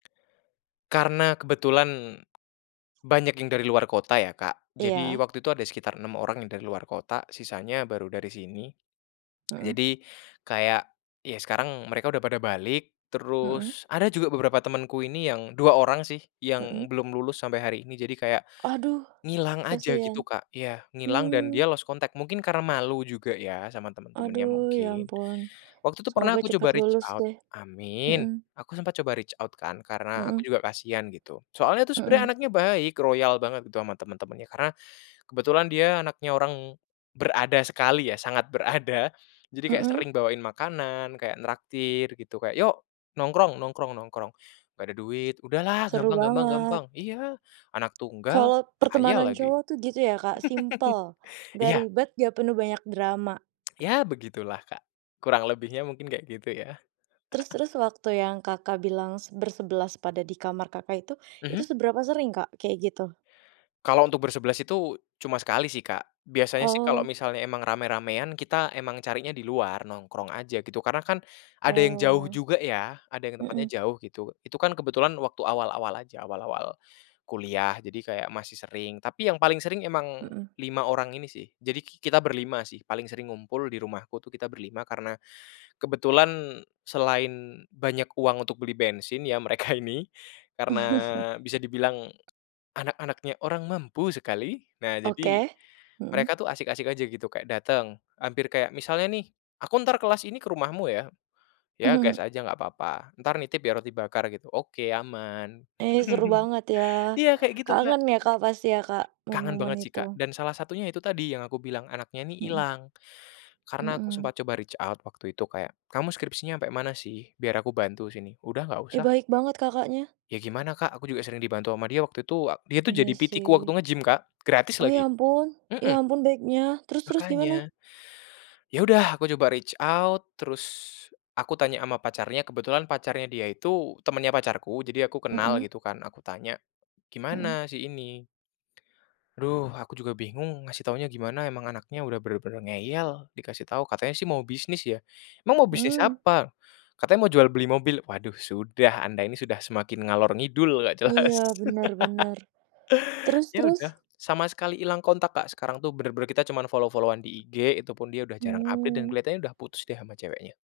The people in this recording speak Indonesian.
Karena kebetulan, banyak yang dari luar kota ya Kak jadi Iya. waktu itu ada sekitar 6 orang yang dari luar kota sisanya baru dari sini, Mhm. jadi kayak ya sekarang mereka udah pada balik Mhm. terus ada juga beberapa temenku ini yang 2 orang sih yang Mhm. belum lulus sampai hari ini jadi kayak, Aduh, ngilang aja kasihan, gitu Kak iya ngilang dan mmm. dia lost contact mungkin karena malu juga ya sama temen-temennya Aduh ya mungkin, ampun, waktu itu pernah semoga aku cepat coba reach lulus out deh, amin, mhm. aku sempat coba reach out kan karena aku Mhm. juga kasihan gitu soalnya tuh sebenarnya Mhm. anaknya baik royal banget gitu ama temen-temennya karena, kebetulan dia anaknya orang, berada sekali ya sangat berada, jadi kayak Mhm. sering bawain makanan kayak nraktir gitu kayak, "Yok nongkrong nongkrong nongkrong," "gak ada duit," "udahlah Seru gampang gampang banget. gampang" iya anak tunggal, Kalau kaya pertemanan lagi, cowok tuh gitu ya Kak simple, enggak iya. ribet gak penuh banyak drama. Ya begitulah Kak, kurang lebihnya mungkin kayak gitu ya. Terus-terus waktu yang Kakak bilang bersebelas pada di kamar Kakak itu itu Mhm. seberapa sering Kak kayak gitu? Kalau untuk bersebelas itu cuma sekali sih Kak biasanya sih kalau Oh. misalnya emang ramai-ramaian kita emang carinya di luar nongkrong aja gitu karena kan ada yang jauh Oh, juga ya ada yang tempatnya mhm. jauh gitu itu kan kebetulan waktu awal-awal aja awal-awal, kuliah jadi kayak masih sering tapi yang paling sering emang Mhm. 5 orang ini sih jadi ki kita berlima sih paling sering ngumpul di rumahku tuh kita berlima karena kebetulan selain banyak uang untuk beli bensin ya mereka ini, karena bisa dibilang, anak anaknya orang mampu sekali nah jadi, Oke, mhm. mereka tuh asik-asik aja gitu kayak dateng hampir kayak misalnya nih, aku entar kelas ini ke rumahmu ya, ya gas aja enggak apa apa entar nitip ya roti bakar gitu oke aman. Ih, seru banget ya, Iya kayak gitu, Kak. kangen ya Kak pasti ya Kak Kangen momen-momen banget sih itu. Kak dan salah satunya itu tadi yang aku bilang anaknya ini Mhm. hilang, karena aku Mhm. sempat coba reach out waktu itu kayak, "Kamu skripsinya ampe mana sih? Biar aku bantu sini," "udah nggak Ih, usah." baik banget Kakaknya. Ya gimana Kak? Aku juga sering dibantu ama dia waktu itu dia tuh jadi Iya PT-ku waktu sih. nge gym Kak gratis Oh lagi, ya ampun mhm. ya ampun baiknya terus terus gimana? Makanya. Ya udah aku coba reach out terus aku tanya ama pacarnya kebetulan pacarnya dia itu temennya pacarku jadi aku kenal Mhm. gitu kan aku tanya, Mhm. "Gimana si ini?" "Duh aku juga bingung ngasih taunya gimana emang anaknya udah bener-bener ngeyel dikasih tahu katanya sih mau bisnis ya," "emang mau bisnis Mmm. apa?" "Katanya mau jual beli mobil" waduh sudah anda ini sudah semakin ngalor ngidul enggak jelas. Iya benar benar, terus Ya terus? udah sama sekali hilang kontak Kak sekarang tuh bener-bener kita cuman follow-follow-an di Instagram itu pun dia udah jarang update dan Mmm. kelihatannya udah putus deh ama ceweknya.